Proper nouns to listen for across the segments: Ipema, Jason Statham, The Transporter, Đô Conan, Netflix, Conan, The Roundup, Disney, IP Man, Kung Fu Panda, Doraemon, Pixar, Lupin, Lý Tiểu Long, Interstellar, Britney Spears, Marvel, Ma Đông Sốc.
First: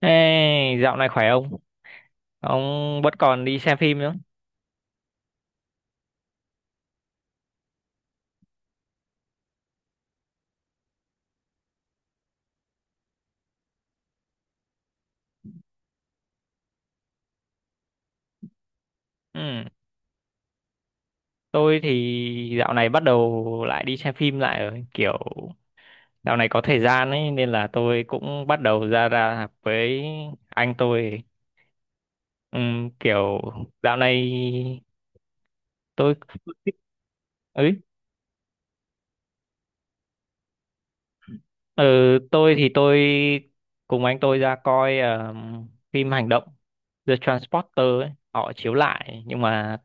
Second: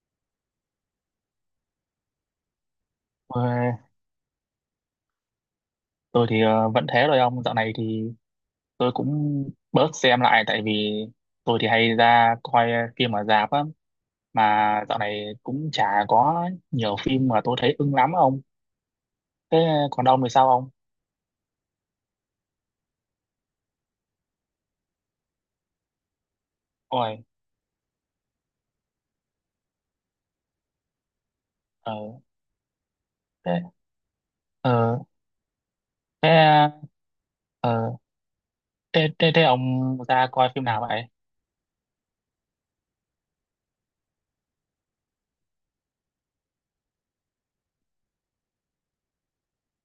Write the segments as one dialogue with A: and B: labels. A: Ê, dạo này khỏe không? Ông vẫn
B: Ờ,
A: còn đi xem phim nữa.
B: tôi thì vẫn thế rồi, ông. Dạo này thì tôi cũng bớt xem lại, tại vì tôi thì hay ra coi phim ở rạp á, mà dạo này cũng chả có nhiều phim mà tôi thấy ưng lắm á ông.
A: Ừ,
B: Thế còn ông thì sao, ông?
A: tôi thì dạo này bắt đầu lại đi xem phim lại rồi. Kiểu dạo này có thời gian
B: Ôi.
A: ấy nên là tôi cũng bắt đầu ra ra với anh tôi.
B: Ờ.
A: Ừ, kiểu
B: Thế.
A: dạo này
B: Ờ.
A: tôi
B: Thế.
A: ấy.
B: Ờ. Thế ông ra coi phim nào vậy?
A: Ừ, tôi cùng anh tôi ra coi phim hành động The Transporter ấy. Họ chiếu lại nhưng mà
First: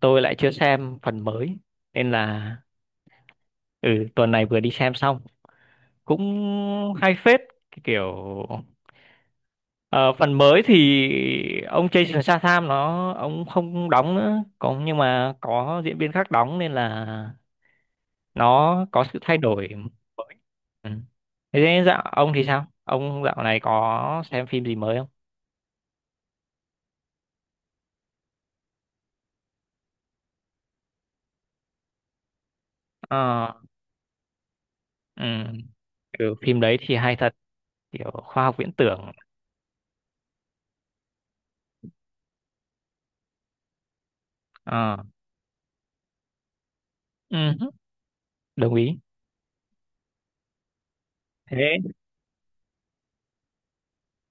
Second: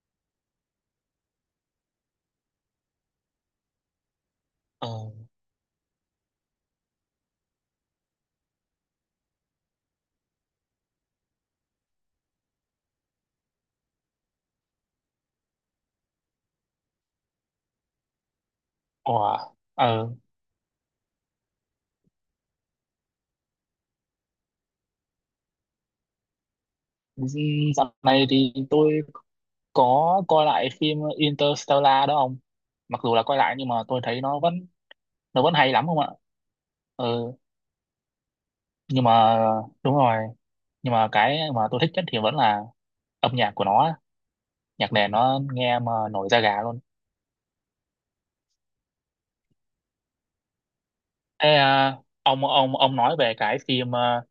A: tôi lại chưa xem phần mới nên là ừ, tuần này vừa đi
B: Ờ
A: xem xong, cũng hay phết. Cái kiểu ờ, phần mới thì ông Jason Statham nó ông không đóng nữa có, nhưng mà có diễn viên khác đóng nên là nó có sự thay
B: ủa
A: đổi
B: ờ
A: mới. Ừ. Thế nên dạo ông thì sao, ông dạo này có xem phim gì mới không?
B: Dạo này thì tôi có coi lại phim Interstellar đó ông. Mặc dù là coi
A: Ờ.
B: lại nhưng mà tôi thấy nó vẫn
A: Ừ.
B: nó vẫn hay lắm không ạ.
A: Ừ, phim đấy thì hay
B: Ừ.
A: thật, kiểu khoa học viễn
B: Nhưng
A: tưởng.
B: mà đúng rồi. Nhưng mà cái mà tôi thích nhất thì vẫn là âm nhạc của nó. Nhạc
A: Ờ.
B: nền nó nghe mà nổi da gà luôn.
A: Ừ. Đồng ý.
B: Thế
A: Thế
B: à? Ông nói về cái phim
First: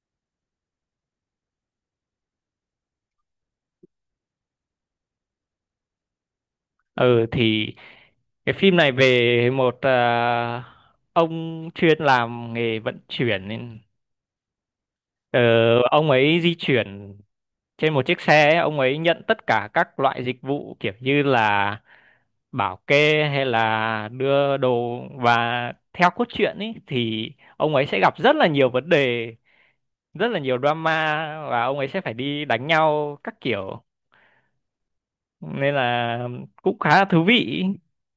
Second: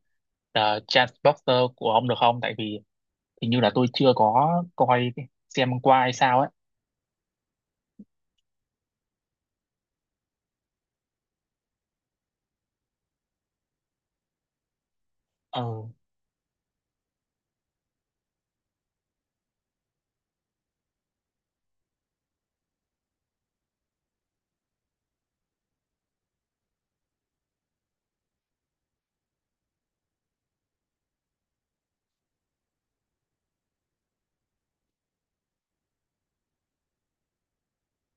B: The Transporter của ông được không? Tại vì hình như là tôi chưa có coi xem qua hay sao ấy.
A: ừ thì cái phim này về một ông chuyên làm nghề vận chuyển nên, Ờ,
B: Ừ.
A: ông ấy di chuyển trên một chiếc xe ấy, ông ấy nhận tất cả các loại dịch vụ kiểu như là bảo kê hay là đưa đồ, và theo cốt truyện ấy thì ông ấy sẽ gặp rất là nhiều vấn đề, rất là nhiều drama và ông ấy sẽ phải đi đánh nhau các kiểu nên là cũng khá là thú vị.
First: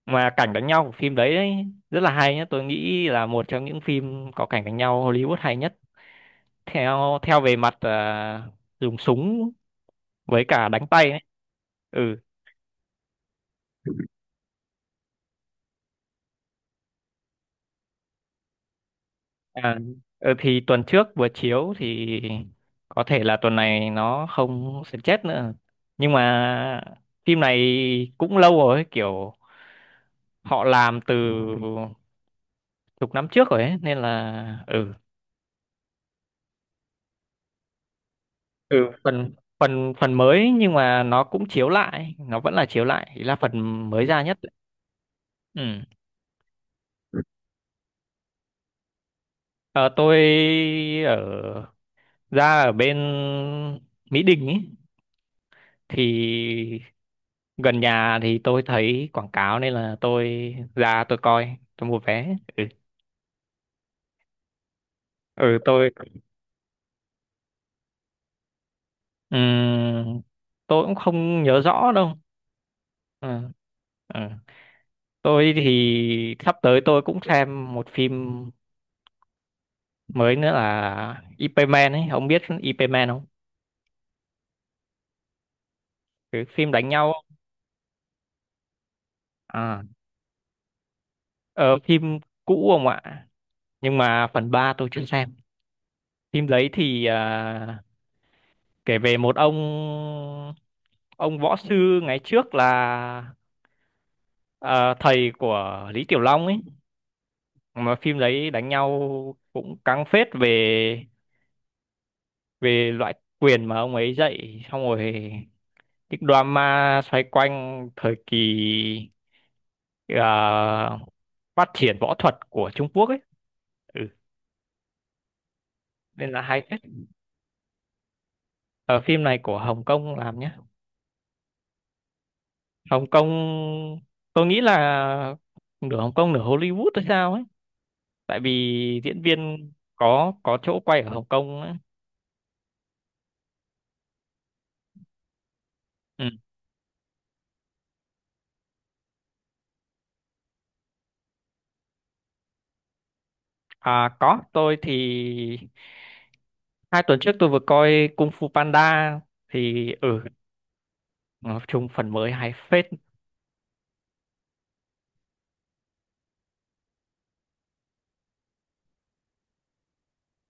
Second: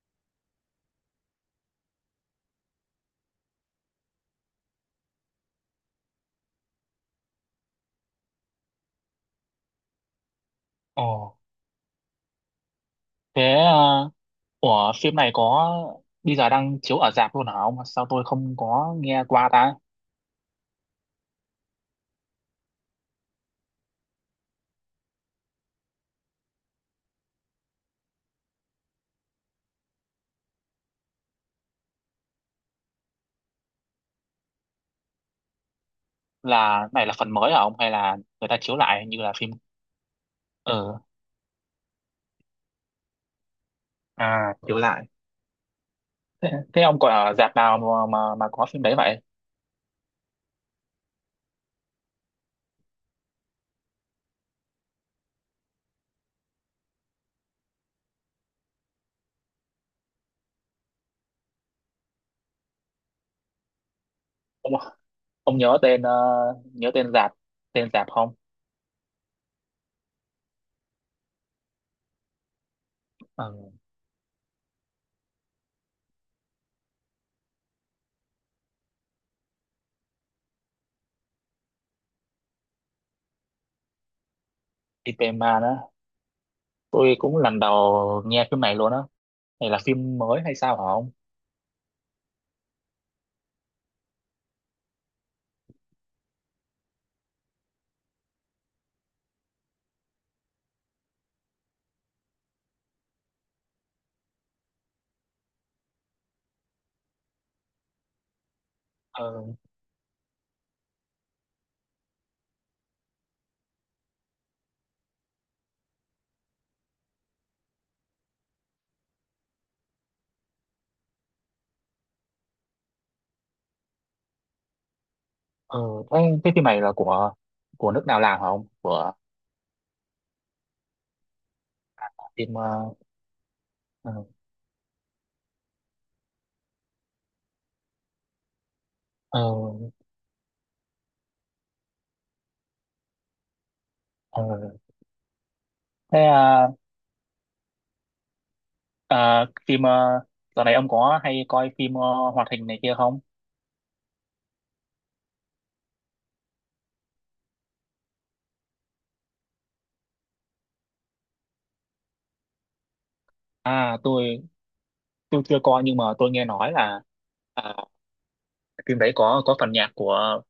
A: Mà cảnh đánh nhau của phim đấy ấy, rất là hay nhá, tôi nghĩ là một trong những phim có cảnh đánh nhau Hollywood hay nhất theo theo về mặt dùng súng với cả đánh
B: Ồ.
A: tay ấy. Ừ.
B: Thế à? Ủa, phim này có bây giờ đang chiếu ở rạp luôn hả ông? Sao tôi không có nghe qua ta.
A: À, ừ, thì tuần trước vừa chiếu thì có thể là tuần này nó không sẽ chết nữa, nhưng mà phim này cũng lâu rồi ấy, kiểu họ làm từ chục năm trước rồi ấy nên là ừ.
B: Là này là phần mới hả ông, hay là người ta chiếu
A: Ừ,
B: lại như
A: phần
B: là phim
A: phần phần mới nhưng
B: ờ
A: mà nó cũng chiếu lại, nó vẫn là chiếu lại, ý là phần mới ra nhất.
B: à? Hiểu lại.
A: Ừ.
B: Thế ông còn ở rạp nào mà có phim đấy vậy?
A: Ờ, tôi ở, ra ở bên Mỹ Đình ấy thì gần nhà thì tôi thấy quảng cáo nên là tôi ra, tôi coi, tôi mua vé, ừ,
B: ông
A: ừ,
B: ông nhớ tên nhớ tên rạp, tên rạp không?
A: ừm, tôi cũng không nhớ rõ đâu, ừ.
B: ờ
A: Ừ, tôi thì sắp tới tôi cũng xem một phim mới nữa là IP Man ấy, ông biết IP Man không?
B: Ipema đó.
A: Cái phim đánh nhau.
B: Tôi cũng lần đầu nghe phim này luôn á. Này là
A: À,
B: phim mới hay sao hả ông?
A: ờ, phim cũ không ạ, nhưng mà phần 3 tôi chưa xem. Phim đấy thì kể về một ông võ sư ngày trước là ờ, thầy của Lý Tiểu Long ấy. Mà phim đấy đánh nhau
B: ờ
A: cũng căng phết về về loại quyền mà ông ấy dạy, xong rồi cái drama xoay quanh thời kỳ ờ, phát triển võ thuật của Trung Quốc ấy. Ừ.
B: ờ Thế
A: Nên là
B: cái
A: hay
B: phim
A: phết.
B: này là của nước nào làm hả ông,
A: Ở
B: của
A: phim này của Hồng Kông làm nhá,
B: phim. Ờ
A: Hồng Kông.
B: ờ
A: Tôi nghĩ là nửa Hồng Kông nửa Hollywood hay sao ấy, tại vì diễn
B: ờ
A: viên có chỗ quay ở Hồng Kông á.
B: ờ. Thế
A: Ừ.
B: à? À, phim dạo này ông có hay coi phim hoạt hình này kia không?
A: À, có, tôi thì hai tuần trước tôi vừa coi Kung Fu Panda thì ừ, nói chung phần mới hay phết.
B: À, tôi chưa coi nhưng mà tôi nghe nói là phim đấy có phần nhạc của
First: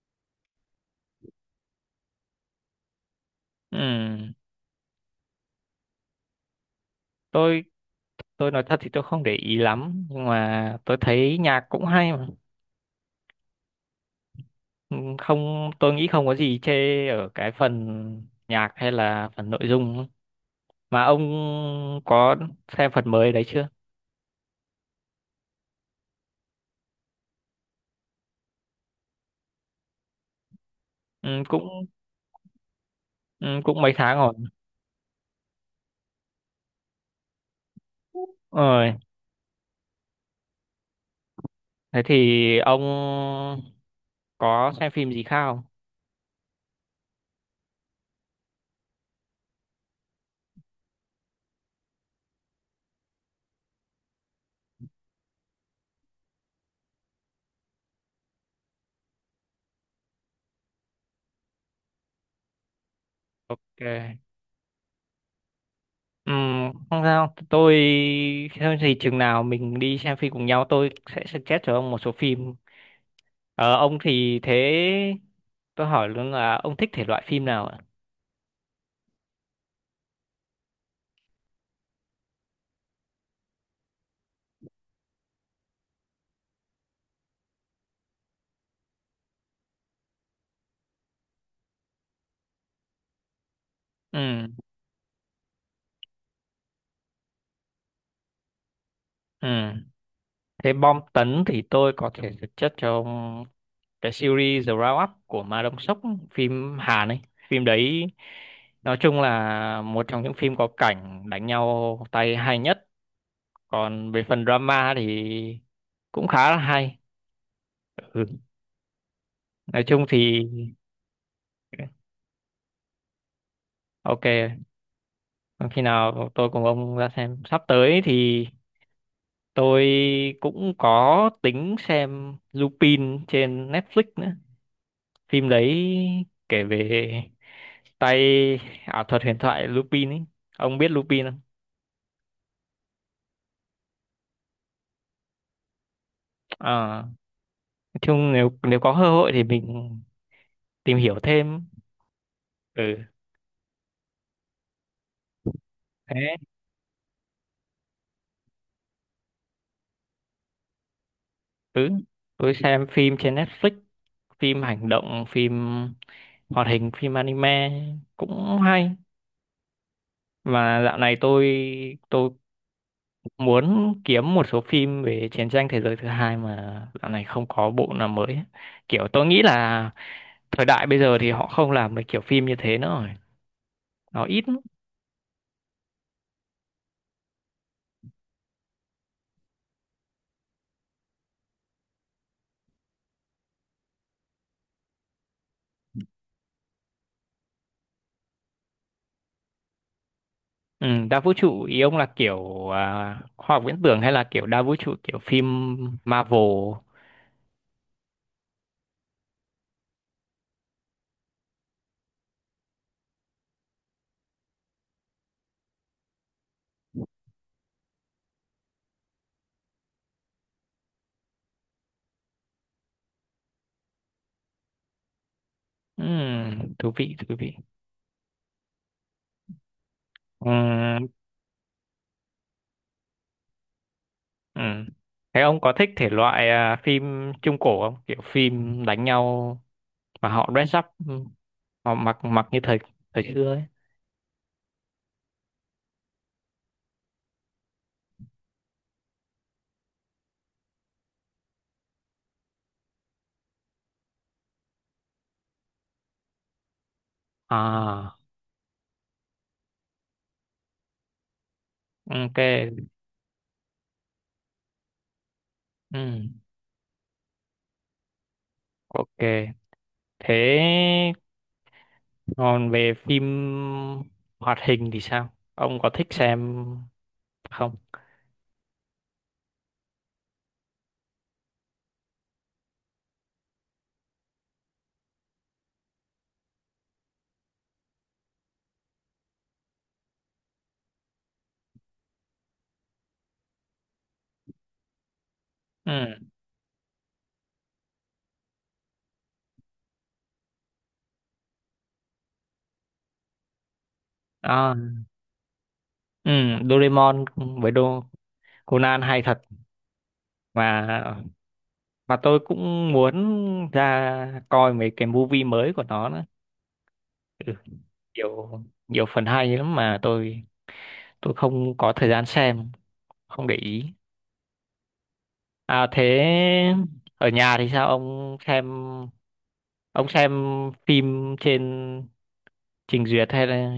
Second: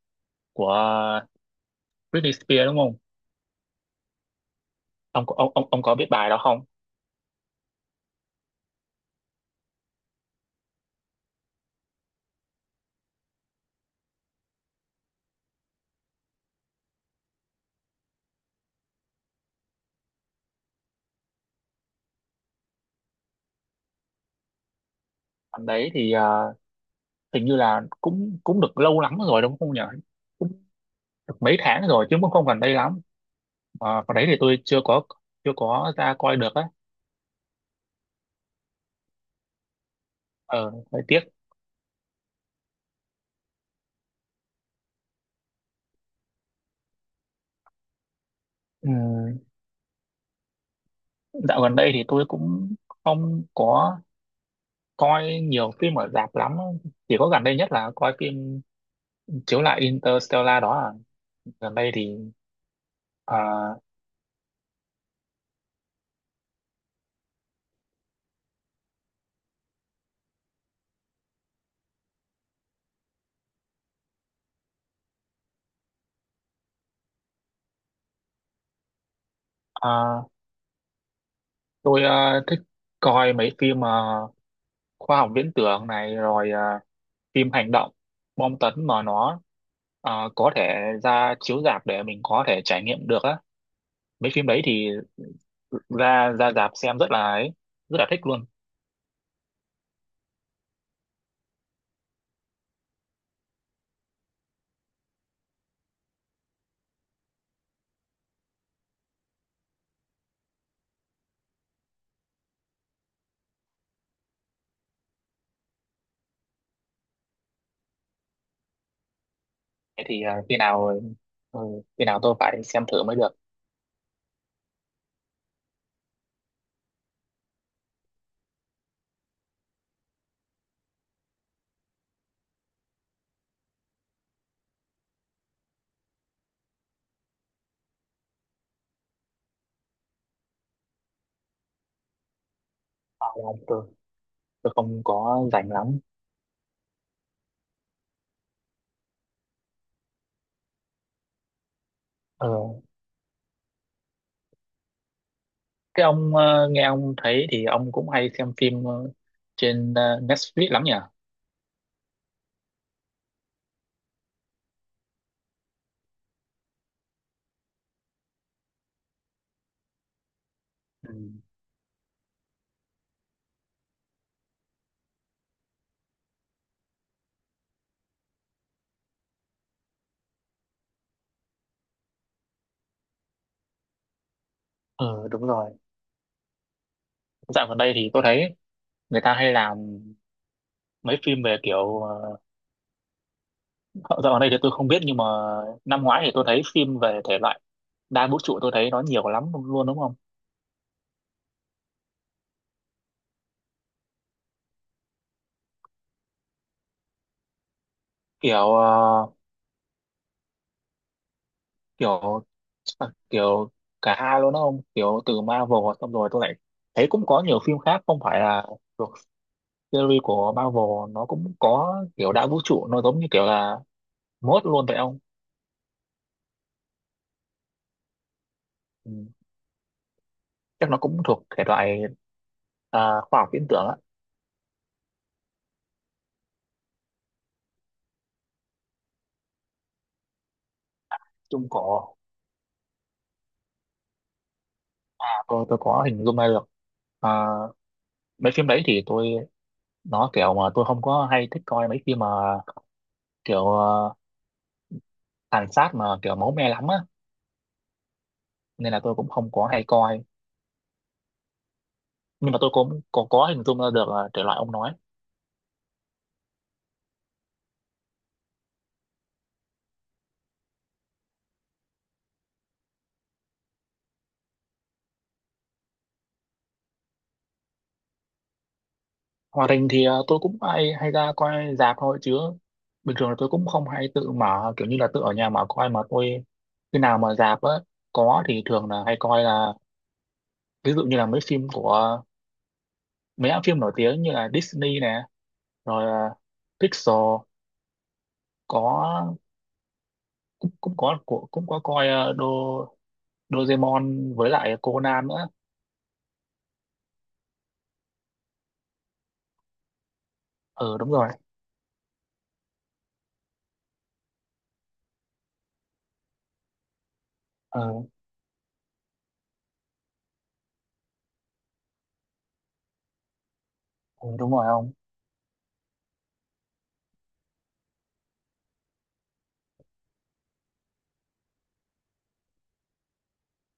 B: của Britney Spears đúng không?
A: Ừ.
B: Ông có biết bài đó không?
A: tôi tôi nói thật thì tôi không để ý lắm, nhưng mà tôi thấy nhạc cũng hay mà. Ừ, không, tôi nghĩ không có gì chê ở cái phần nhạc hay là phần nội dung mà. Ông có xem phần mới đấy chưa?
B: Phần đấy thì hình như là cũng cũng được lâu lắm rồi đúng không nhỉ? Cũng
A: Ừ,
B: được mấy
A: cũng
B: tháng rồi chứ, cũng không gần đây lắm.
A: ừ, cũng mấy
B: Phần
A: tháng
B: đấy
A: rồi.
B: thì tôi chưa có ra coi được á.
A: Ừ.
B: Ờ, hơi tiếc.
A: Thế thì ông có xem phim gì không?
B: Ừ, dạo gần đây thì tôi cũng không có coi nhiều phim ở rạp lắm. Chỉ có gần đây nhất là coi phim chiếu lại Interstellar đó à. Gần đây thì
A: Ok. Ừm, không sao, tôi thôi thì chừng nào mình đi xem phim cùng nhau tôi sẽ suggest cho ông một số phim. Ờ, ông thì thế tôi hỏi luôn là ông thích thể loại phim nào ạ?
B: ờ, tôi thích coi mấy phim khoa học viễn tưởng này, rồi phim hành động, bom tấn mà nó có thể ra chiếu rạp để mình có thể trải nghiệm được á. Mấy
A: Ừ.
B: phim đấy thì ra ra rạp xem rất là ấy, rất là thích luôn.
A: Ừ. Thế bom tấn thì tôi có thể suggest cho ông cái series The Roundup của Ma Đông Sốc, phim Hàn ấy. Phim đấy nói chung là một trong những phim có cảnh đánh nhau tay hay nhất, còn về phần drama thì cũng khá là hay. Ừ. Nói
B: Thế
A: chung
B: thì
A: thì
B: khi nào, ừ, khi nào tôi phải xem thử mới được.
A: ok. Còn khi nào tôi cùng ông ra xem sắp tới thì tôi cũng có tính xem Lupin trên Netflix nữa. Phim đấy kể về tay ảo thuật huyền thoại Lupin ấy, ông biết Lupin không?
B: Ờ, Tôi, tôi không có rảnh lắm.
A: À, nói chung nếu nếu có cơ hội thì mình tìm hiểu thêm.
B: Ờ,
A: Ừ.
B: Thế
A: Thế.
B: ông nghe ông thấy thì ông cũng hay xem phim trên Netflix lắm nhỉ?
A: Ừ, tôi xem phim trên Netflix, phim hành động, phim hoạt hình, phim anime cũng hay. Và dạo
B: Ừ.
A: này tôi muốn kiếm một số phim về chiến tranh thế giới thứ hai mà dạo này không có bộ nào mới ấy. Kiểu tôi nghĩ là thời đại bây giờ thì họ không làm được kiểu phim như thế nữa rồi. Nó ít lắm.
B: Ừ đúng rồi. Dạo gần đây thì tôi thấy người ta hay làm mấy phim về kiểu ờ, dạo gần đây thì tôi không biết, nhưng mà năm ngoái thì tôi thấy phim về thể loại đa vũ trụ, tôi thấy nó nhiều lắm luôn đúng không?
A: Ừ, đa vũ trụ ý ông là kiểu khoa học viễn tưởng hay là kiểu đa vũ trụ kiểu phim Marvel.
B: Kiểu ờ, kiểu ờ, kiểu cả hai luôn đúng không? Kiểu từ Marvel xong rồi tôi lại thấy cũng có nhiều phim khác không phải là thuộc series của Marvel, nó cũng có kiểu đa vũ trụ, nó giống như kiểu là mốt luôn vậy không?
A: Ừ, thú vị, thú vị.
B: Ừ.
A: Ừ.
B: Chắc nó cũng thuộc thể loại khoa học viễn tưởng á.
A: Ừ. Thế ông có thích thể loại phim trung cổ không? Kiểu phim đánh nhau mà họ dress up, ừ,
B: Chung
A: họ
B: cổ
A: mặc mặc như thời, thời xưa ấy.
B: à? Tôi có hình dung ra được. À, mấy phim đấy thì tôi, nó kiểu mà tôi không có hay thích coi mấy phim mà kiểu tàn sát mà kiểu máu me lắm á.
A: À,
B: Nên là tôi cũng không có hay coi,
A: ok,
B: nhưng mà tôi cũng có hình dung ra được thể loại ông nói.
A: ừ, ok. Thế còn về phim hoạt hình thì sao? Ông có thích xem không?
B: Hoạt hình thì tôi cũng hay hay ra coi rạp thôi, chứ bình thường là tôi cũng không hay tự mở kiểu như là tự ở nhà mà coi. Mà tôi khi nào mà rạp á có thì thường là hay coi, là ví dụ như là mấy phim của mấy hãng phim nổi tiếng như là Disney nè, rồi
A: Ừ,
B: Pixar, có cũng cũng có của cũng có coi Doraemon với
A: à,
B: lại Conan nữa.
A: ừ, Doraemon với Đô, Conan hay thật, mà
B: Ừ đúng rồi.
A: mà tôi cũng muốn ra coi mấy cái movie mới của nó nữa. Ừ,
B: Ừ,
A: nhiều, nhiều phần hay lắm mà tôi không có thời gian xem, không để ý.
B: ừ đúng rồi ông.
A: À thế ở nhà thì sao, ông xem, ông xem phim trên trình duyệt hay là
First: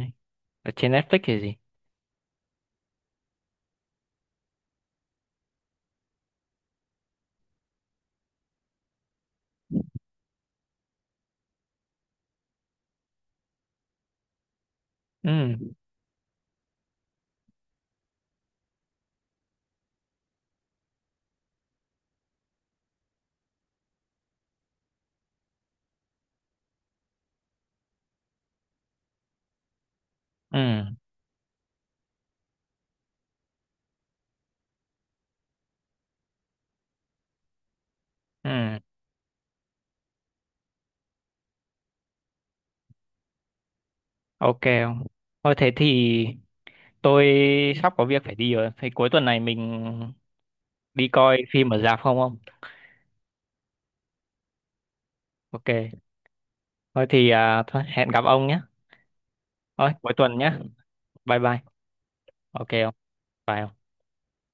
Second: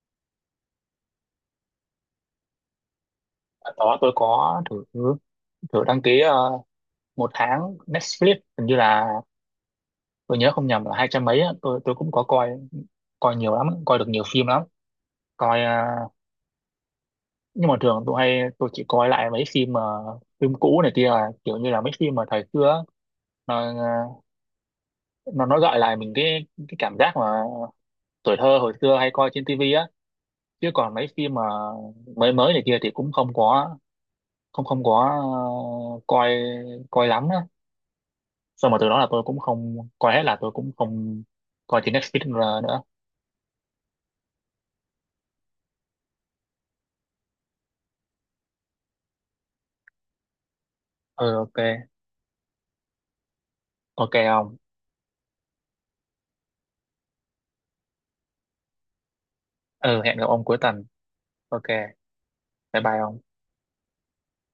A: ở trên Netflix hay gì?
B: Ở đó tôi có thử thử đăng ký 1 tháng Netflix, hình như là, tôi nhớ không nhầm, là 200 mấy á. Tôi cũng có coi, coi nhiều lắm, coi được nhiều phim lắm.
A: Ừ.
B: Coi nhưng mà thường tôi chỉ coi lại mấy phim mà, phim cũ này kia à, kiểu như là mấy phim mà thời xưa á. Nó ờ, nó gợi lại mình cái cảm giác mà tuổi thơ hồi xưa hay coi trên tivi á.
A: Ừ.
B: Chứ còn mấy phim mà mới mới này kia thì cũng không có coi coi lắm á. Xong mà
A: Ừ.
B: từ đó là tôi cũng không coi hết, là tôi cũng không coi trên Netflix nữa.
A: Ok ông. Thôi thế thì tôi sắp có việc phải đi rồi thì cuối tuần này mình đi
B: Ừ.
A: coi
B: Ok.
A: phim ở rạp không ông?
B: Ok ông.
A: Ok. Thôi thì thôi, hẹn gặp ông nhé, thôi
B: Ừ,
A: cuối
B: hẹn gặp
A: tuần
B: ông
A: nhé.
B: cuối tuần.
A: Bye bye.
B: Ok.
A: Ok
B: Bye
A: không?
B: bye ông.
A: Phải không?